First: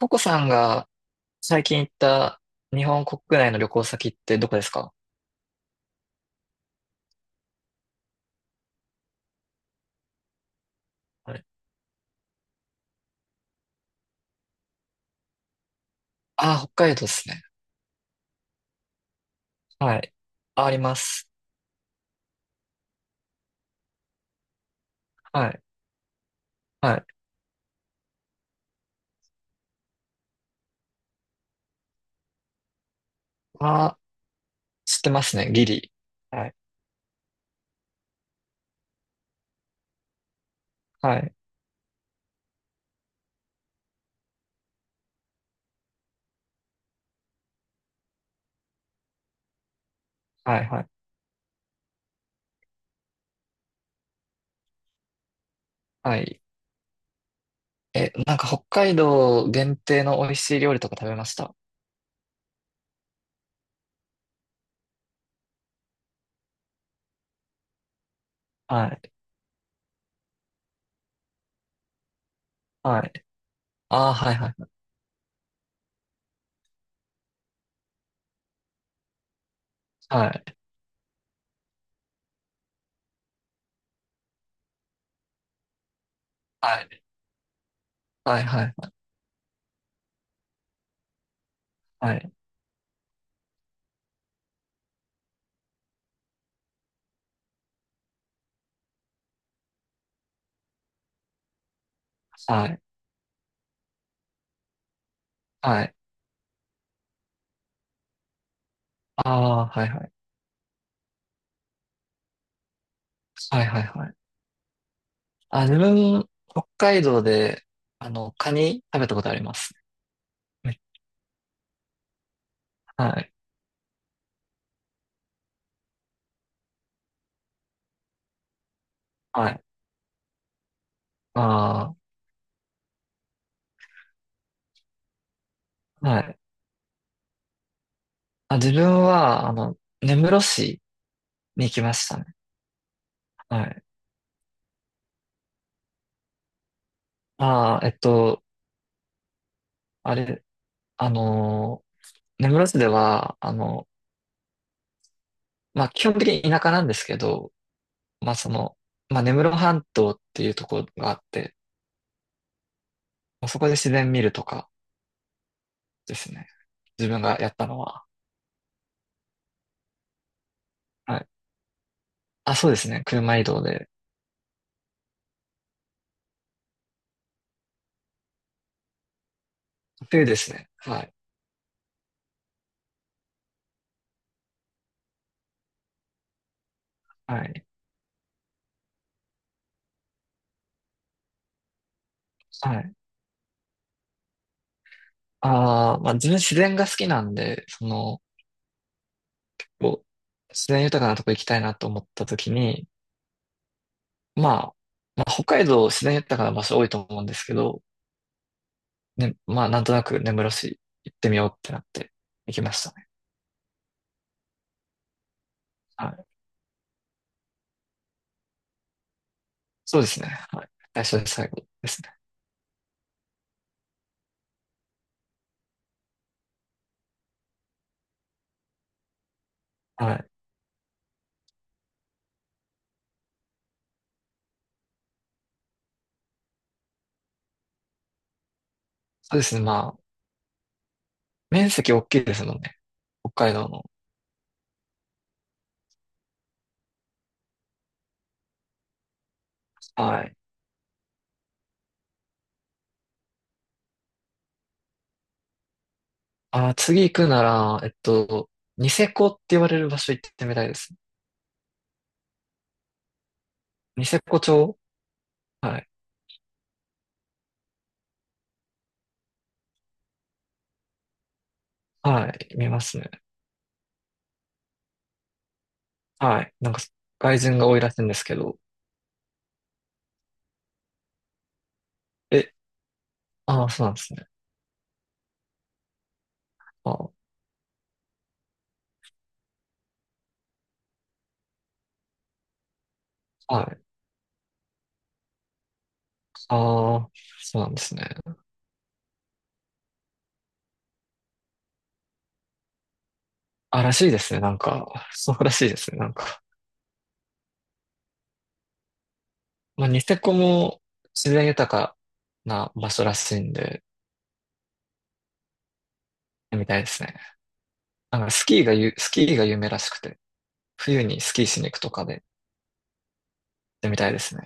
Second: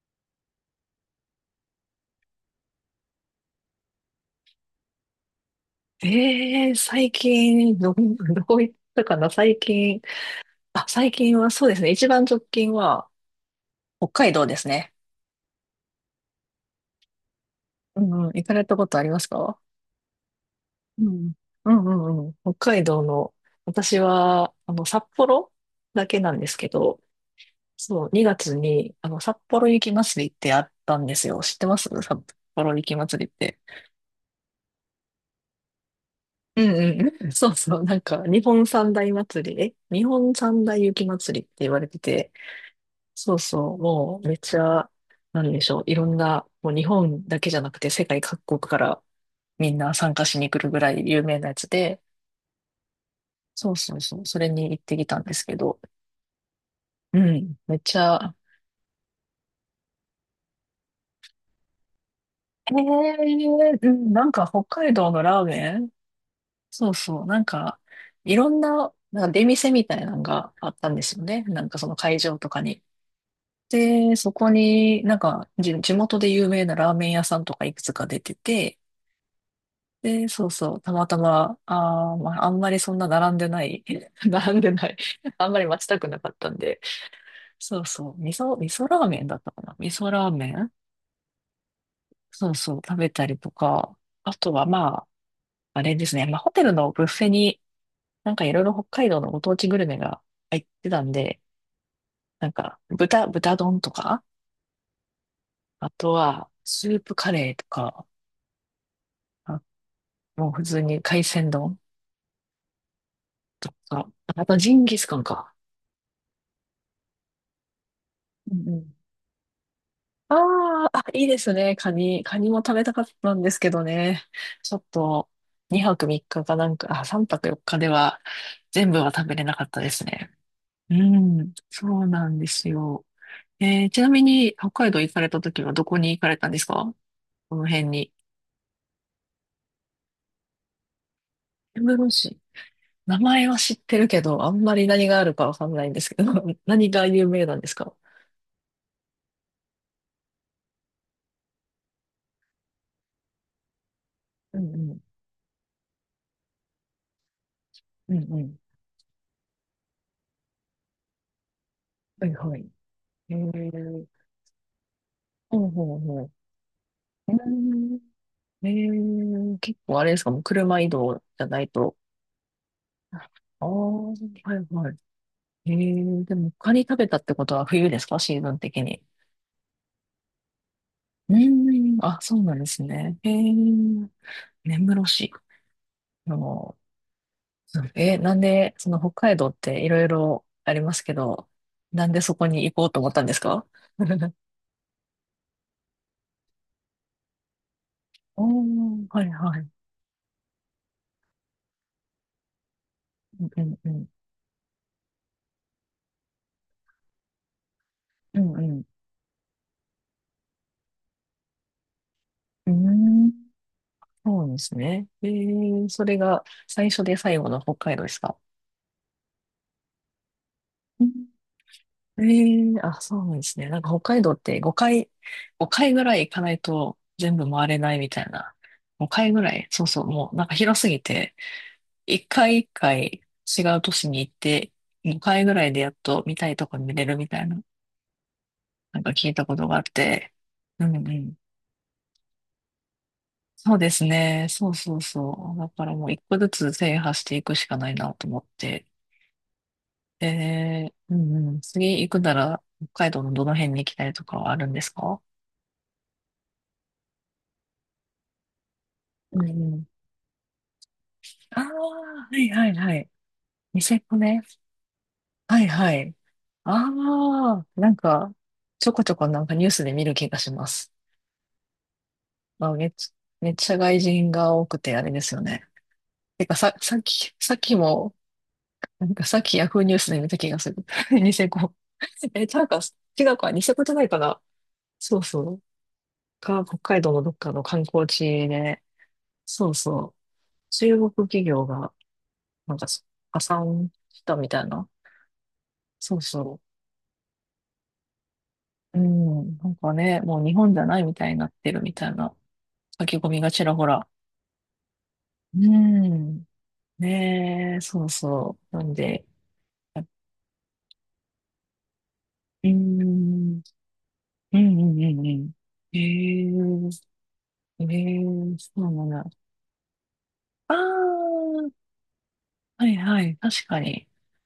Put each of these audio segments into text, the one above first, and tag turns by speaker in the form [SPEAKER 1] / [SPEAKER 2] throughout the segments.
[SPEAKER 1] ココさんが最近行った日本国内の旅行先ってどこですか？
[SPEAKER 2] ええ最近、どういったかな、最近。あ、最
[SPEAKER 1] あ
[SPEAKER 2] 近
[SPEAKER 1] れ。
[SPEAKER 2] はそうですね。一番直近は北海道ですね。
[SPEAKER 1] あー、北海道ですね。
[SPEAKER 2] うんうん、行かれたことありますか？
[SPEAKER 1] はい。あ、ありま
[SPEAKER 2] う
[SPEAKER 1] す。
[SPEAKER 2] ん。うんうんうん。北海道の、私は、札
[SPEAKER 1] は
[SPEAKER 2] 幌
[SPEAKER 1] い。
[SPEAKER 2] だけなんですけ
[SPEAKER 1] は
[SPEAKER 2] ど、
[SPEAKER 1] い。
[SPEAKER 2] そう、2月に、札幌雪まつりってあったんですよ。知ってます札幌雪まつりって？
[SPEAKER 1] あー、知ってますね。ギリ。はい。
[SPEAKER 2] うんうん。そうそう。なんか、日本三大雪ま
[SPEAKER 1] は
[SPEAKER 2] つ
[SPEAKER 1] い。
[SPEAKER 2] りって言われてて、そうそう、もうめっちゃ、なんでしょう、いろんな、もう日本だけじゃなくて世界各国からみんな参加しに来
[SPEAKER 1] はい。
[SPEAKER 2] るぐ
[SPEAKER 1] はい。
[SPEAKER 2] らい有名なやつで、そうそうそう、それに行ってきたんですけど、
[SPEAKER 1] はい。
[SPEAKER 2] うん、めっち
[SPEAKER 1] え、
[SPEAKER 2] ゃ、
[SPEAKER 1] なんか北海道限定の美味しい料理とか食べました？
[SPEAKER 2] うん、なんか北海道のラーメンそうそう、なんか、いろん
[SPEAKER 1] は
[SPEAKER 2] な、
[SPEAKER 1] い。
[SPEAKER 2] なんか出店みたいなのがあったんですよね。なんかその会場とかに。
[SPEAKER 1] はい。あー、
[SPEAKER 2] で、
[SPEAKER 1] は
[SPEAKER 2] そ
[SPEAKER 1] い。は
[SPEAKER 2] こ
[SPEAKER 1] い。
[SPEAKER 2] になんか地元で有名なラーメン屋さんとかいくつか出てて、で、
[SPEAKER 1] はい。
[SPEAKER 2] そうそう、たまたま、まあ、あんまりそんな並んでない、並んでない、あんまり待ちたくなかったんで、
[SPEAKER 1] はい。
[SPEAKER 2] そうそう、
[SPEAKER 1] はい。は
[SPEAKER 2] 味噌
[SPEAKER 1] い。
[SPEAKER 2] ラーメンだったかな味噌ラーメン
[SPEAKER 1] はい。
[SPEAKER 2] そうそう、食べたりとか、あとはまあ、あれですね、まあ、ホテルのブッフェに、なんかいろいろ北海道のご当地グルメが入ってたんで、なん
[SPEAKER 1] は
[SPEAKER 2] か
[SPEAKER 1] い。
[SPEAKER 2] 豚丼とか、
[SPEAKER 1] は
[SPEAKER 2] あ
[SPEAKER 1] い。
[SPEAKER 2] とはスープカレーとか、あ
[SPEAKER 1] あー、はい。はい。
[SPEAKER 2] もう普通に海鮮丼
[SPEAKER 1] はい。
[SPEAKER 2] と
[SPEAKER 1] はい。は
[SPEAKER 2] か、
[SPEAKER 1] い。
[SPEAKER 2] あとジンギスカンか。
[SPEAKER 1] あ、自分、北海道で、カ
[SPEAKER 2] うんう
[SPEAKER 1] ニ
[SPEAKER 2] ん
[SPEAKER 1] 食べたことあります。
[SPEAKER 2] ああ、あ、いいですね。カニも食べたかっ
[SPEAKER 1] はい。
[SPEAKER 2] たんですけどね。ちょっと、2泊3日かかなんか、あ、3泊4日では全部は食べれ
[SPEAKER 1] は
[SPEAKER 2] な
[SPEAKER 1] い。
[SPEAKER 2] かったですね。うん、そ
[SPEAKER 1] あ
[SPEAKER 2] うなんですよ。ちなみに、北海道行かれた時はどこ
[SPEAKER 1] あ、
[SPEAKER 2] に行
[SPEAKER 1] は
[SPEAKER 2] かれ
[SPEAKER 1] い。
[SPEAKER 2] たんですか？この辺に。
[SPEAKER 1] あ、自分は、根室市に行きま
[SPEAKER 2] 根
[SPEAKER 1] し
[SPEAKER 2] 室
[SPEAKER 1] たね。
[SPEAKER 2] 市。名前は
[SPEAKER 1] は
[SPEAKER 2] 知っ
[SPEAKER 1] い。
[SPEAKER 2] てるけど、あんまり何があるかわかんないんですけど、何が有名なんです
[SPEAKER 1] ああ、
[SPEAKER 2] か？
[SPEAKER 1] あれ、あの根室市では、
[SPEAKER 2] うんうん、
[SPEAKER 1] まあ、基本的に田舎なんですけど、
[SPEAKER 2] うん
[SPEAKER 1] まあ、
[SPEAKER 2] う
[SPEAKER 1] そ
[SPEAKER 2] ん。
[SPEAKER 1] の、まあ、根室半島っていうところがあって、
[SPEAKER 2] はいはい。え
[SPEAKER 1] まあそこで自
[SPEAKER 2] ー、
[SPEAKER 1] 然見るとか
[SPEAKER 2] ほうほう
[SPEAKER 1] で
[SPEAKER 2] ほう。
[SPEAKER 1] すね。自分
[SPEAKER 2] う
[SPEAKER 1] がやったの
[SPEAKER 2] ーん、
[SPEAKER 1] は。
[SPEAKER 2] 結構あれですか、もう車移動
[SPEAKER 1] はい。
[SPEAKER 2] じゃないと？
[SPEAKER 1] あ、そうですね。車移動
[SPEAKER 2] ああ、
[SPEAKER 1] で。
[SPEAKER 2] はいはい。でも、カニ食べたってことは冬ですか、シーズン的に？
[SPEAKER 1] 冬ですね。はい。
[SPEAKER 2] うーん、あ、そうなんですね。根室市。あの、
[SPEAKER 1] はい。
[SPEAKER 2] なんで、その北海道っていろいろありますけど、なんでそこに行
[SPEAKER 1] は
[SPEAKER 2] こう
[SPEAKER 1] い。
[SPEAKER 2] と思ったんですか？
[SPEAKER 1] ああ、まあ、自分自然が好きなんで、その、
[SPEAKER 2] おー、はいはい。
[SPEAKER 1] こう、自然豊かなとこ行きたいなと思った時に、
[SPEAKER 2] うんうん。
[SPEAKER 1] まあ、まあ、北海道自然豊かな場所多いと思うんですけど、
[SPEAKER 2] うんうん。
[SPEAKER 1] ね、まあ、なんとなく根室市行ってみようってなって行き
[SPEAKER 2] うー
[SPEAKER 1] ましたね。
[SPEAKER 2] ん、そうですね。そ
[SPEAKER 1] は
[SPEAKER 2] れ
[SPEAKER 1] い。
[SPEAKER 2] が最初で最後の北海道ですか？
[SPEAKER 1] そうですね。はい。最初で最後ですね。
[SPEAKER 2] えあ、そうなんですね。なんか北海道って5回、5回ぐらい行かないと全部回れないみたいな。5回ぐらい、そうそう、
[SPEAKER 1] は
[SPEAKER 2] も
[SPEAKER 1] い。
[SPEAKER 2] うなんか広すぎて、1回1回違う都市に行って、5回ぐらいでやっと見たいとこに見れるみたいな、なんか聞い
[SPEAKER 1] そうで
[SPEAKER 2] た
[SPEAKER 1] す
[SPEAKER 2] こ
[SPEAKER 1] ね。
[SPEAKER 2] とがあっ
[SPEAKER 1] まあ、
[SPEAKER 2] て。うんうん。
[SPEAKER 1] 面積大きいですもんね。北海道
[SPEAKER 2] そう
[SPEAKER 1] の。
[SPEAKER 2] ですね。そうそうそう。だからもう一個ずつ制覇していくしかないなと思って。
[SPEAKER 1] はい。
[SPEAKER 2] で、うんうん。次行くなら北海道のどの辺に行きたいとかはあるんですか？
[SPEAKER 1] あー、次行くなら、ニセコって
[SPEAKER 2] うん
[SPEAKER 1] 言わ
[SPEAKER 2] う
[SPEAKER 1] れ
[SPEAKER 2] ん
[SPEAKER 1] る場所行ってみたいですね。
[SPEAKER 2] ああ、はいはいはい。ニセ
[SPEAKER 1] ニ
[SPEAKER 2] コ
[SPEAKER 1] セコ
[SPEAKER 2] ね。
[SPEAKER 1] 町。
[SPEAKER 2] はい
[SPEAKER 1] はい。
[SPEAKER 2] はい。ああ、なんか、ちょこちょこなんかニュースで見る気がします。
[SPEAKER 1] はい。
[SPEAKER 2] ま
[SPEAKER 1] 見
[SPEAKER 2] あ、
[SPEAKER 1] ま
[SPEAKER 2] めっ
[SPEAKER 1] すね。
[SPEAKER 2] ちゃ、めっちゃ外人が多くてあれですよね。
[SPEAKER 1] は
[SPEAKER 2] て
[SPEAKER 1] い。
[SPEAKER 2] か
[SPEAKER 1] なん
[SPEAKER 2] さ、
[SPEAKER 1] か、外
[SPEAKER 2] さっ
[SPEAKER 1] 人が
[SPEAKER 2] き
[SPEAKER 1] 多いらしいんで
[SPEAKER 2] も、
[SPEAKER 1] すけど。
[SPEAKER 2] なんかさっきヤフーニュースで見た気がする。ニセコ。
[SPEAKER 1] え、
[SPEAKER 2] なんか、違うか、ニ
[SPEAKER 1] ああ、
[SPEAKER 2] セコ
[SPEAKER 1] そう
[SPEAKER 2] じ
[SPEAKER 1] な
[SPEAKER 2] ゃ
[SPEAKER 1] んで
[SPEAKER 2] ない
[SPEAKER 1] す
[SPEAKER 2] か
[SPEAKER 1] ね。
[SPEAKER 2] な。そうそう。北海
[SPEAKER 1] あ、
[SPEAKER 2] 道のどっかの観光地で、そうそう。中国企業が、なんか、破
[SPEAKER 1] はい。
[SPEAKER 2] 産したみたいな。そうそう。
[SPEAKER 1] ああ、そうなんですね。
[SPEAKER 2] うん、なんかね、もう日本じゃないみたいになってるみたいな書き込みがちら
[SPEAKER 1] あ、
[SPEAKER 2] ほ
[SPEAKER 1] ら
[SPEAKER 2] ら。
[SPEAKER 1] しいですね。なんか、そうら
[SPEAKER 2] う
[SPEAKER 1] しいですね。なんか、
[SPEAKER 2] ん。ねえ、そうそう。なんで、
[SPEAKER 1] まあ、ニセコも自然豊か
[SPEAKER 2] う
[SPEAKER 1] な場所らしいん
[SPEAKER 2] ん、
[SPEAKER 1] で、
[SPEAKER 2] うん、うん、うん。うんええ、
[SPEAKER 1] みたいですね。
[SPEAKER 2] ええ、
[SPEAKER 1] なんか、
[SPEAKER 2] そうな
[SPEAKER 1] ス
[SPEAKER 2] ん
[SPEAKER 1] キ
[SPEAKER 2] だ。
[SPEAKER 1] ーが有名らしくて、
[SPEAKER 2] あ
[SPEAKER 1] 冬にスキー
[SPEAKER 2] あ、
[SPEAKER 1] しに行くとかで、
[SPEAKER 2] はいはい、確か
[SPEAKER 1] でみ
[SPEAKER 2] に。
[SPEAKER 1] たいですね。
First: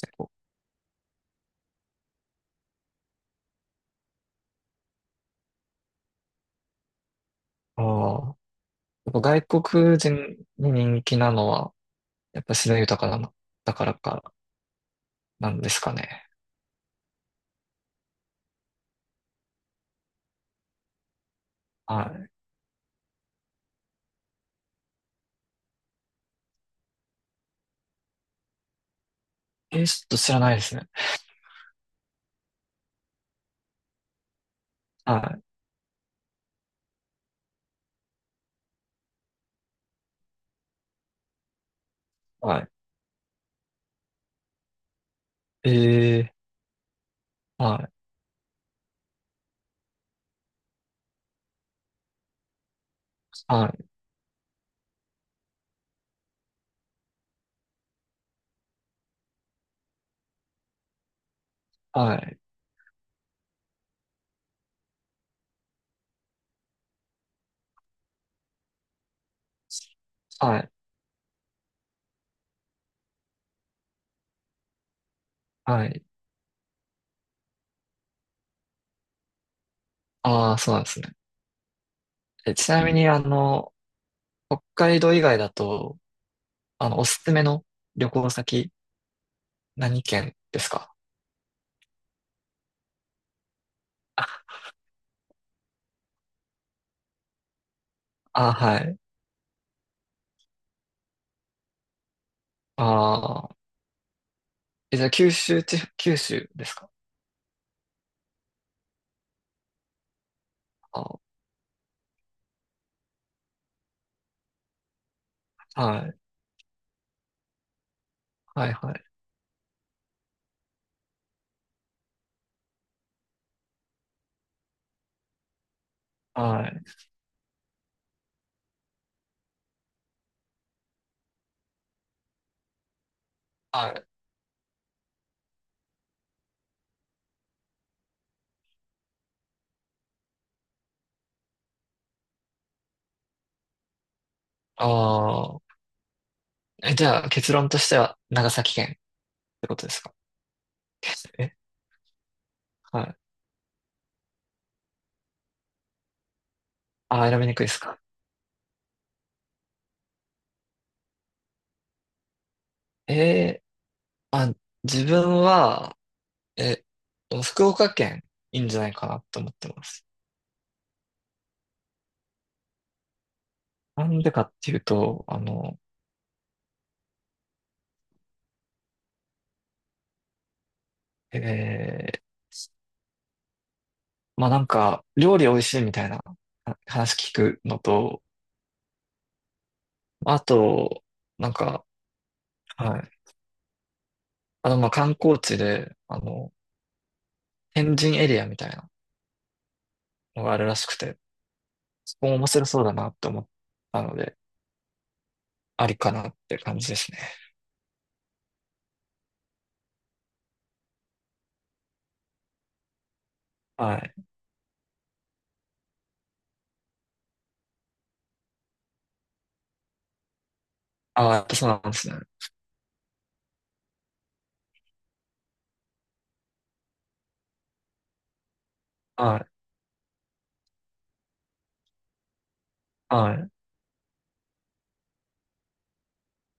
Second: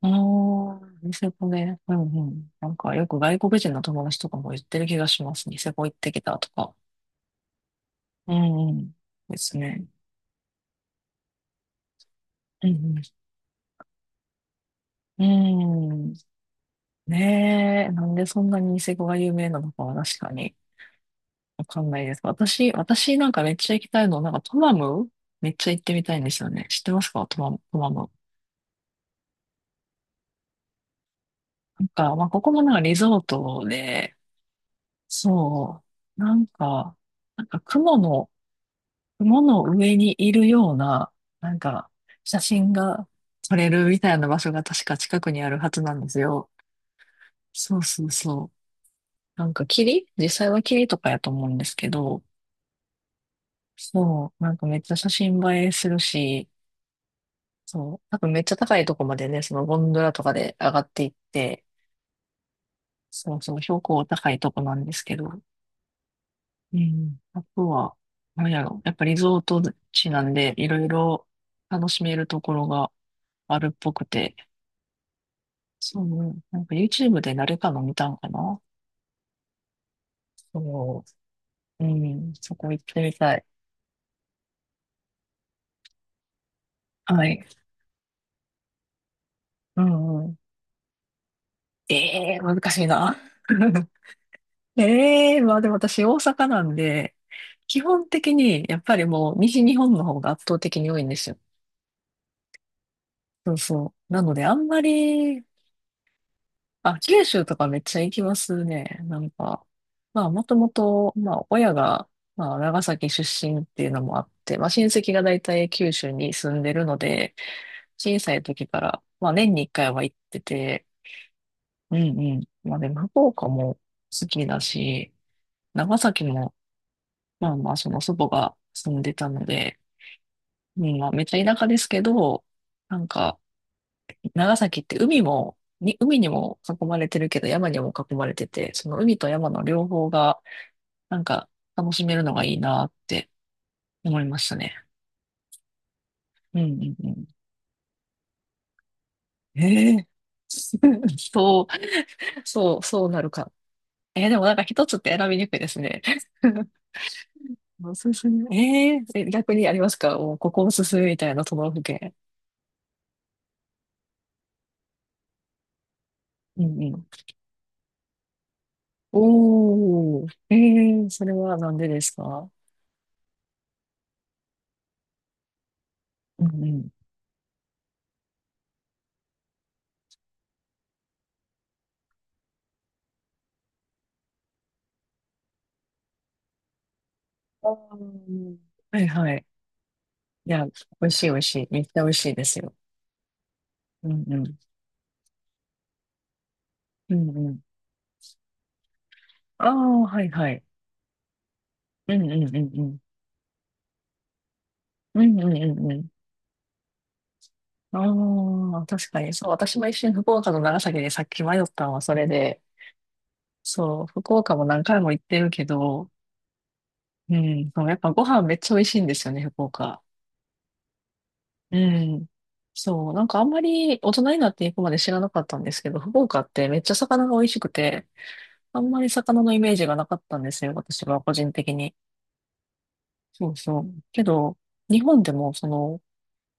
[SPEAKER 2] あ
[SPEAKER 1] 構、
[SPEAKER 2] あ、ニセコね。うんうん。なんかよく外国人の友達とかも言ってる気がします。ニセコ行ってきたとか。
[SPEAKER 1] あ
[SPEAKER 2] う
[SPEAKER 1] あ、
[SPEAKER 2] んうん。
[SPEAKER 1] やっぱ
[SPEAKER 2] で
[SPEAKER 1] 外
[SPEAKER 2] すね。
[SPEAKER 1] 国人に人気なのは、やっぱ
[SPEAKER 2] う
[SPEAKER 1] 自然豊
[SPEAKER 2] ん
[SPEAKER 1] かなの、だからか、
[SPEAKER 2] う
[SPEAKER 1] なんですか
[SPEAKER 2] ん。
[SPEAKER 1] ね。
[SPEAKER 2] ねえ、なんでそんなにニセコが有名なのかは確かにわかんないです。
[SPEAKER 1] は
[SPEAKER 2] 私なんかめっちゃ行きたいの、なんかトマムめっちゃ行ってみたいんですよね。知ってますかトマム、トマム？
[SPEAKER 1] い。ちょっと知らないですね。
[SPEAKER 2] なんか、まあ、ここもなんかリゾートで、
[SPEAKER 1] はい。
[SPEAKER 2] そう、なんか、なんか雲の、雲の上にいるような、なんか、写
[SPEAKER 1] は
[SPEAKER 2] 真が撮れるみたいな場所が確か近くにある
[SPEAKER 1] い。
[SPEAKER 2] はずなんですよ。そ
[SPEAKER 1] は
[SPEAKER 2] うそ
[SPEAKER 1] い。
[SPEAKER 2] うそう。なんか実際は霧とかやと思うんですけど、
[SPEAKER 1] はい。
[SPEAKER 2] そう、なんかめっちゃ写真映えするし、そう、多分めっちゃ高いとこまでね、そのゴンドラとかで上がっていって、
[SPEAKER 1] はい。
[SPEAKER 2] そうそう、標高高いとこなんですけど、うん、あとは、なんやろ、やっぱリゾート地なんで、
[SPEAKER 1] は
[SPEAKER 2] い
[SPEAKER 1] い。
[SPEAKER 2] ろいろ楽しめるところがあるっぽくて、
[SPEAKER 1] は
[SPEAKER 2] そ
[SPEAKER 1] い。
[SPEAKER 2] う、なんか YouTube で誰かの見たんかな
[SPEAKER 1] ああ、そうなんです
[SPEAKER 2] そ
[SPEAKER 1] ね。
[SPEAKER 2] う、うん、
[SPEAKER 1] え、
[SPEAKER 2] そ
[SPEAKER 1] ち
[SPEAKER 2] こ行
[SPEAKER 1] な
[SPEAKER 2] っ
[SPEAKER 1] み
[SPEAKER 2] て
[SPEAKER 1] に、
[SPEAKER 2] みたい。
[SPEAKER 1] 北海道以外だと、おす
[SPEAKER 2] は
[SPEAKER 1] すめ
[SPEAKER 2] い。
[SPEAKER 1] の旅行先、
[SPEAKER 2] う
[SPEAKER 1] 何
[SPEAKER 2] んう
[SPEAKER 1] 県
[SPEAKER 2] ん。
[SPEAKER 1] ですか？
[SPEAKER 2] ええー、難しいな。
[SPEAKER 1] あ、
[SPEAKER 2] まあでも私大阪なんで、基本的
[SPEAKER 1] あ、
[SPEAKER 2] に
[SPEAKER 1] は
[SPEAKER 2] やっぱ
[SPEAKER 1] い。
[SPEAKER 2] りもう西日本の方が圧倒的に多いんですよ。
[SPEAKER 1] あ
[SPEAKER 2] そ
[SPEAKER 1] あ、
[SPEAKER 2] うそう。なのであんま
[SPEAKER 1] え、じゃあ、
[SPEAKER 2] り、
[SPEAKER 1] 九州ですか？
[SPEAKER 2] あ、九州とかめっちゃ行きますね。なんか、まあもともと、
[SPEAKER 1] あ
[SPEAKER 2] まあ親が、まあ長崎出身っていうのもあって、まあ親戚が大体九
[SPEAKER 1] は
[SPEAKER 2] 州
[SPEAKER 1] い。
[SPEAKER 2] に住んでるので、小さい時
[SPEAKER 1] はい、
[SPEAKER 2] か
[SPEAKER 1] は
[SPEAKER 2] ら、
[SPEAKER 1] い。
[SPEAKER 2] まあ年に一回は行ってて、うんうん。まあでも福岡も好きだし、長崎も
[SPEAKER 1] はい。
[SPEAKER 2] まあまあ、その祖母が住んでたので、うんまあ、めっちゃ田舎ですけど、なんか、
[SPEAKER 1] はい。
[SPEAKER 2] 長崎って海にも囲まれてるけど、山にも囲まれてて、その海と山の両方が、なんか、楽しめるのがいいなって思いましたね。
[SPEAKER 1] ああ、
[SPEAKER 2] うんう
[SPEAKER 1] え、
[SPEAKER 2] ん
[SPEAKER 1] じ
[SPEAKER 2] うん。
[SPEAKER 1] ゃあ、結論としては、長崎県ってこと
[SPEAKER 2] え
[SPEAKER 1] です
[SPEAKER 2] え
[SPEAKER 1] か？ え、
[SPEAKER 2] そう、そう、
[SPEAKER 1] は
[SPEAKER 2] そう
[SPEAKER 1] い。
[SPEAKER 2] なるか。でもなんか一つって選びにくいですね。
[SPEAKER 1] ああ、選びにくいです
[SPEAKER 2] お
[SPEAKER 1] か？
[SPEAKER 2] すすめ。えーえ逆にありますかもうここおすすめみたいな都道府県？
[SPEAKER 1] ええあ、自分は、
[SPEAKER 2] う
[SPEAKER 1] え、
[SPEAKER 2] ん
[SPEAKER 1] 福岡県、いいんじゃないかなと思ってます。
[SPEAKER 2] おー、それはなんでですか？
[SPEAKER 1] なんでかっていうと、
[SPEAKER 2] うんうん。
[SPEAKER 1] えー、まあなんか、料理美味しいみたいなあ話聞く
[SPEAKER 2] あ
[SPEAKER 1] のと、
[SPEAKER 2] ーはいはい。
[SPEAKER 1] あ
[SPEAKER 2] いや、美
[SPEAKER 1] と、
[SPEAKER 2] 味しい美味
[SPEAKER 1] なん
[SPEAKER 2] しい。めっ
[SPEAKER 1] か、
[SPEAKER 2] ちゃ美味しいですよ。
[SPEAKER 1] はい。
[SPEAKER 2] うんうん。
[SPEAKER 1] まあ観光地で、
[SPEAKER 2] うんうん。
[SPEAKER 1] 天神エリアみたいな
[SPEAKER 2] ああ、はい
[SPEAKER 1] の
[SPEAKER 2] は
[SPEAKER 1] があ
[SPEAKER 2] い。
[SPEAKER 1] るらしくて、
[SPEAKER 2] う
[SPEAKER 1] そ
[SPEAKER 2] ん
[SPEAKER 1] こも
[SPEAKER 2] うん
[SPEAKER 1] 面
[SPEAKER 2] うん
[SPEAKER 1] 白そ
[SPEAKER 2] う
[SPEAKER 1] うだ
[SPEAKER 2] ん。
[SPEAKER 1] なって思ったので、
[SPEAKER 2] うんうんう
[SPEAKER 1] あ
[SPEAKER 2] ん
[SPEAKER 1] り
[SPEAKER 2] う
[SPEAKER 1] かなって感じですね。
[SPEAKER 2] ん。ああ、確かに。そう、私も一瞬福岡と長崎でさっき迷ったのはそれで、
[SPEAKER 1] は
[SPEAKER 2] そう、
[SPEAKER 1] い。
[SPEAKER 2] 福岡も何回も行ってるけど、うん、そうやっぱご飯めっちゃ美味しいんですよね、福岡。
[SPEAKER 1] ああ、やっぱそう
[SPEAKER 2] う
[SPEAKER 1] なんですね。
[SPEAKER 2] ん。そう、なんかあんまり大人になっていくまで知らなかったんですけど、福岡ってめっちゃ魚が美味しくて、あんまり
[SPEAKER 1] は
[SPEAKER 2] 魚
[SPEAKER 1] い。
[SPEAKER 2] のイメージがなかったんですよ、私は個人的に。
[SPEAKER 1] は
[SPEAKER 2] そ
[SPEAKER 1] い。
[SPEAKER 2] うそう。けど、日本でもその、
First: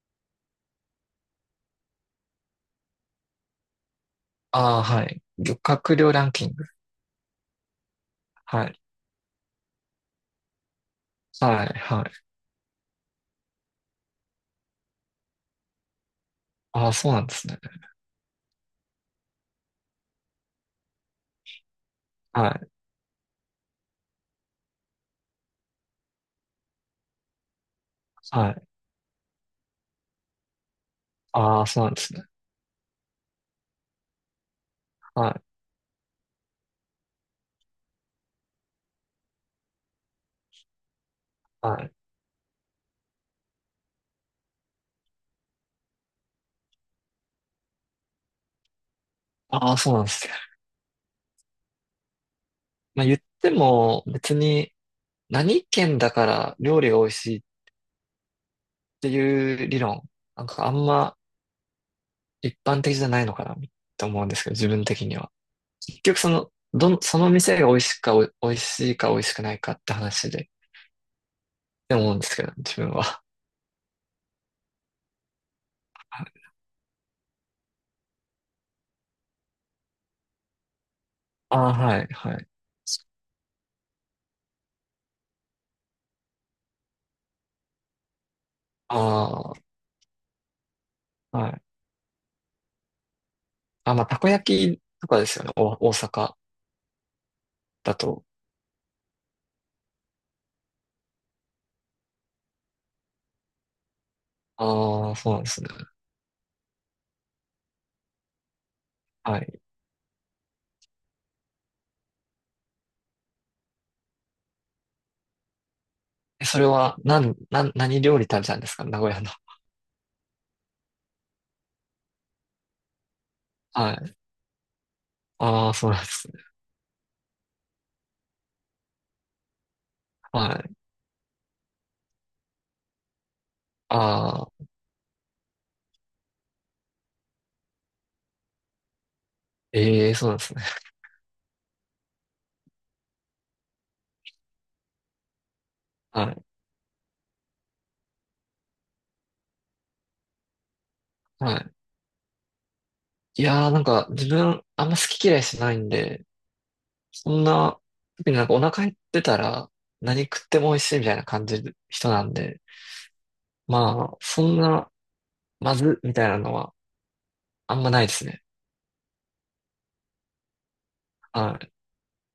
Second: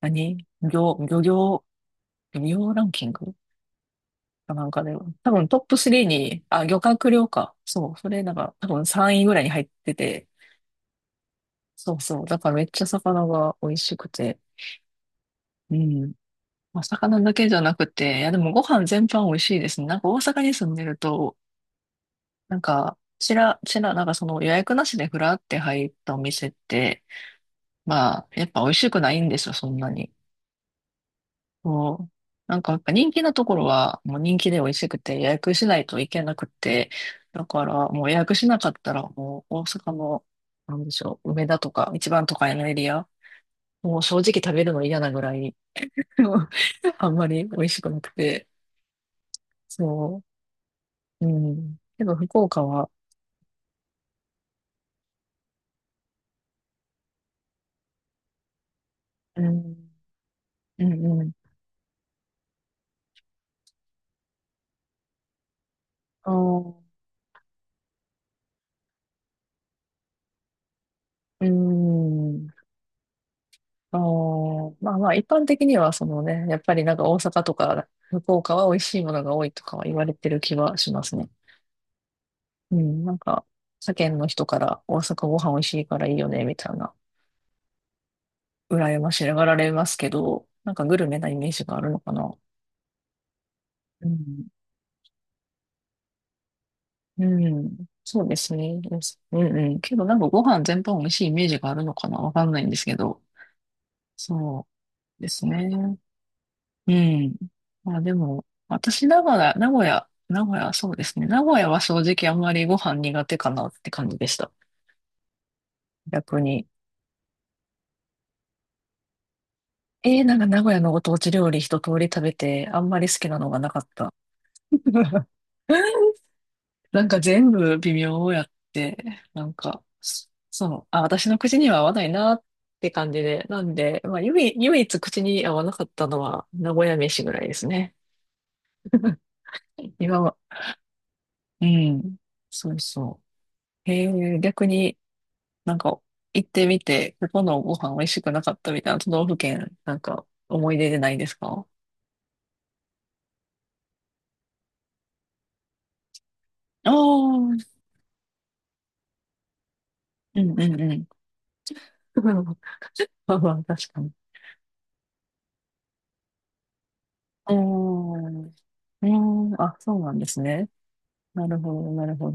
[SPEAKER 2] 何漁、漁業、漁業ランキングかなん
[SPEAKER 1] あ
[SPEAKER 2] か
[SPEAKER 1] あ、
[SPEAKER 2] で、
[SPEAKER 1] はい。
[SPEAKER 2] 多分
[SPEAKER 1] 漁
[SPEAKER 2] トップ
[SPEAKER 1] 獲
[SPEAKER 2] 3
[SPEAKER 1] 量ラン
[SPEAKER 2] に、
[SPEAKER 1] キン
[SPEAKER 2] あ、
[SPEAKER 1] グ。
[SPEAKER 2] 漁獲量か。そう、それなんか
[SPEAKER 1] は
[SPEAKER 2] 多
[SPEAKER 1] い。
[SPEAKER 2] 分3位ぐらいに入ってて、
[SPEAKER 1] はい。
[SPEAKER 2] そう
[SPEAKER 1] は
[SPEAKER 2] そう。
[SPEAKER 1] い。
[SPEAKER 2] だからめっちゃ魚が美味しくて、うん。まあ、
[SPEAKER 1] ああ、そう
[SPEAKER 2] 魚
[SPEAKER 1] なんで
[SPEAKER 2] だ
[SPEAKER 1] す
[SPEAKER 2] けじ
[SPEAKER 1] ね。
[SPEAKER 2] ゃなくて、いや、でもご飯全般美味しいですね。なんか大阪に住んでると、
[SPEAKER 1] は
[SPEAKER 2] なん
[SPEAKER 1] い。
[SPEAKER 2] か、ちら、ちら、なんかその予約なしでふらって入ったお店って、まあ、やっ
[SPEAKER 1] はい。
[SPEAKER 2] ぱ美味しくないんですよ、そんなに。
[SPEAKER 1] ああ、そうなんで
[SPEAKER 2] そう。
[SPEAKER 1] すね。
[SPEAKER 2] なんかやっぱ人気なところは、もう人気で美味しくて予
[SPEAKER 1] はい。
[SPEAKER 2] 約しないといけなくて、だからもう予約しなかったら、もう大阪の、なんでしょう、梅田と
[SPEAKER 1] は
[SPEAKER 2] か、
[SPEAKER 1] い。
[SPEAKER 2] 一番都会のエリア、もう正直食べるの嫌なぐらい、あんまり美味しくなくて、
[SPEAKER 1] ああ、そうなんで
[SPEAKER 2] そ
[SPEAKER 1] すよ。
[SPEAKER 2] う。うん。けど、福岡は、
[SPEAKER 1] まあ言っても別に何県だから料理が美味しいって
[SPEAKER 2] う
[SPEAKER 1] いう理
[SPEAKER 2] ん、
[SPEAKER 1] 論、なんかあ
[SPEAKER 2] う
[SPEAKER 1] んま
[SPEAKER 2] ん、うん。
[SPEAKER 1] 一般的じゃないのかなって思うんですけど、自分的には。結局そ
[SPEAKER 2] あ
[SPEAKER 1] の、
[SPEAKER 2] ー
[SPEAKER 1] その店が美味しいか美味しいか美味しくないかって話で、っ
[SPEAKER 2] う
[SPEAKER 1] て思うんですけ
[SPEAKER 2] ん。
[SPEAKER 1] ど、自分は。
[SPEAKER 2] あーまあまあ、一般的には、その ね、やっぱりなんか大阪とか、福岡は美味しいものが多いとかは言われてる気はしますね。
[SPEAKER 1] ああ、はい、はい。
[SPEAKER 2] うん、なんか、世間の人から大阪ご飯美味しいからいいよね、みたいな、羨ましが
[SPEAKER 1] あ
[SPEAKER 2] られますけど、なんかグルメなイ
[SPEAKER 1] あ、
[SPEAKER 2] メ
[SPEAKER 1] は
[SPEAKER 2] ー
[SPEAKER 1] い。
[SPEAKER 2] ジがあるのかな。
[SPEAKER 1] あ、まあ、
[SPEAKER 2] う
[SPEAKER 1] たこ
[SPEAKER 2] ん。
[SPEAKER 1] 焼きとかですよね、大阪
[SPEAKER 2] うん。
[SPEAKER 1] だ
[SPEAKER 2] そ
[SPEAKER 1] と。
[SPEAKER 2] うですね。ですうんうん。けどなんかご飯全般美味しいイメージがあるのかなわかんないんですけど。そ
[SPEAKER 1] ああ、
[SPEAKER 2] う。で
[SPEAKER 1] そうなん
[SPEAKER 2] す
[SPEAKER 1] です
[SPEAKER 2] ね。
[SPEAKER 1] ね。
[SPEAKER 2] うん。まあでも、私、
[SPEAKER 1] はい。
[SPEAKER 2] 名古屋、そうですね。名古屋は正直あんまりご飯苦手かなって感じでした。逆
[SPEAKER 1] それ
[SPEAKER 2] に。
[SPEAKER 1] は、なん、なん、何料理食べたんですか名古屋の？
[SPEAKER 2] なんか名古屋のご当地料理一通り食べて、あんまり好きなのがなかっ
[SPEAKER 1] は
[SPEAKER 2] た。
[SPEAKER 1] い。 ああ、そうなんですね。
[SPEAKER 2] なんか全部微妙やって、なんか、
[SPEAKER 1] は
[SPEAKER 2] そ
[SPEAKER 1] い。
[SPEAKER 2] う、あ、私の口には合わないなって感じで、なんで、まあ、
[SPEAKER 1] ああ、
[SPEAKER 2] 唯一口に合わなかったのは名古屋飯ぐらいですね。
[SPEAKER 1] ええ、
[SPEAKER 2] 今
[SPEAKER 1] そうな
[SPEAKER 2] は、
[SPEAKER 1] んですね。
[SPEAKER 2] うん、そうそう。へえ、逆になんか
[SPEAKER 1] はい。
[SPEAKER 2] 行ってみて、ここのご飯美味しくなかったみたいな都道府県、なんか思い出でないです
[SPEAKER 1] は
[SPEAKER 2] か？
[SPEAKER 1] い。いやー、なんか自分、あんま好き嫌いしないんで、
[SPEAKER 2] ああ
[SPEAKER 1] そん
[SPEAKER 2] ー、
[SPEAKER 1] な、特になんかお腹減ってたら、何
[SPEAKER 2] う
[SPEAKER 1] 食っ
[SPEAKER 2] んう
[SPEAKER 1] ても美味
[SPEAKER 2] んう
[SPEAKER 1] しいみ
[SPEAKER 2] ん。
[SPEAKER 1] たいな感じる人なん で、
[SPEAKER 2] まあまあ、確か
[SPEAKER 1] ま
[SPEAKER 2] に。
[SPEAKER 1] あ、そんな、まず、みたいなのは、
[SPEAKER 2] うー
[SPEAKER 1] あんまないですね。
[SPEAKER 2] ん、うーん、あ、そうなんですね。な
[SPEAKER 1] は
[SPEAKER 2] る
[SPEAKER 1] い。
[SPEAKER 2] ほど、なるほど。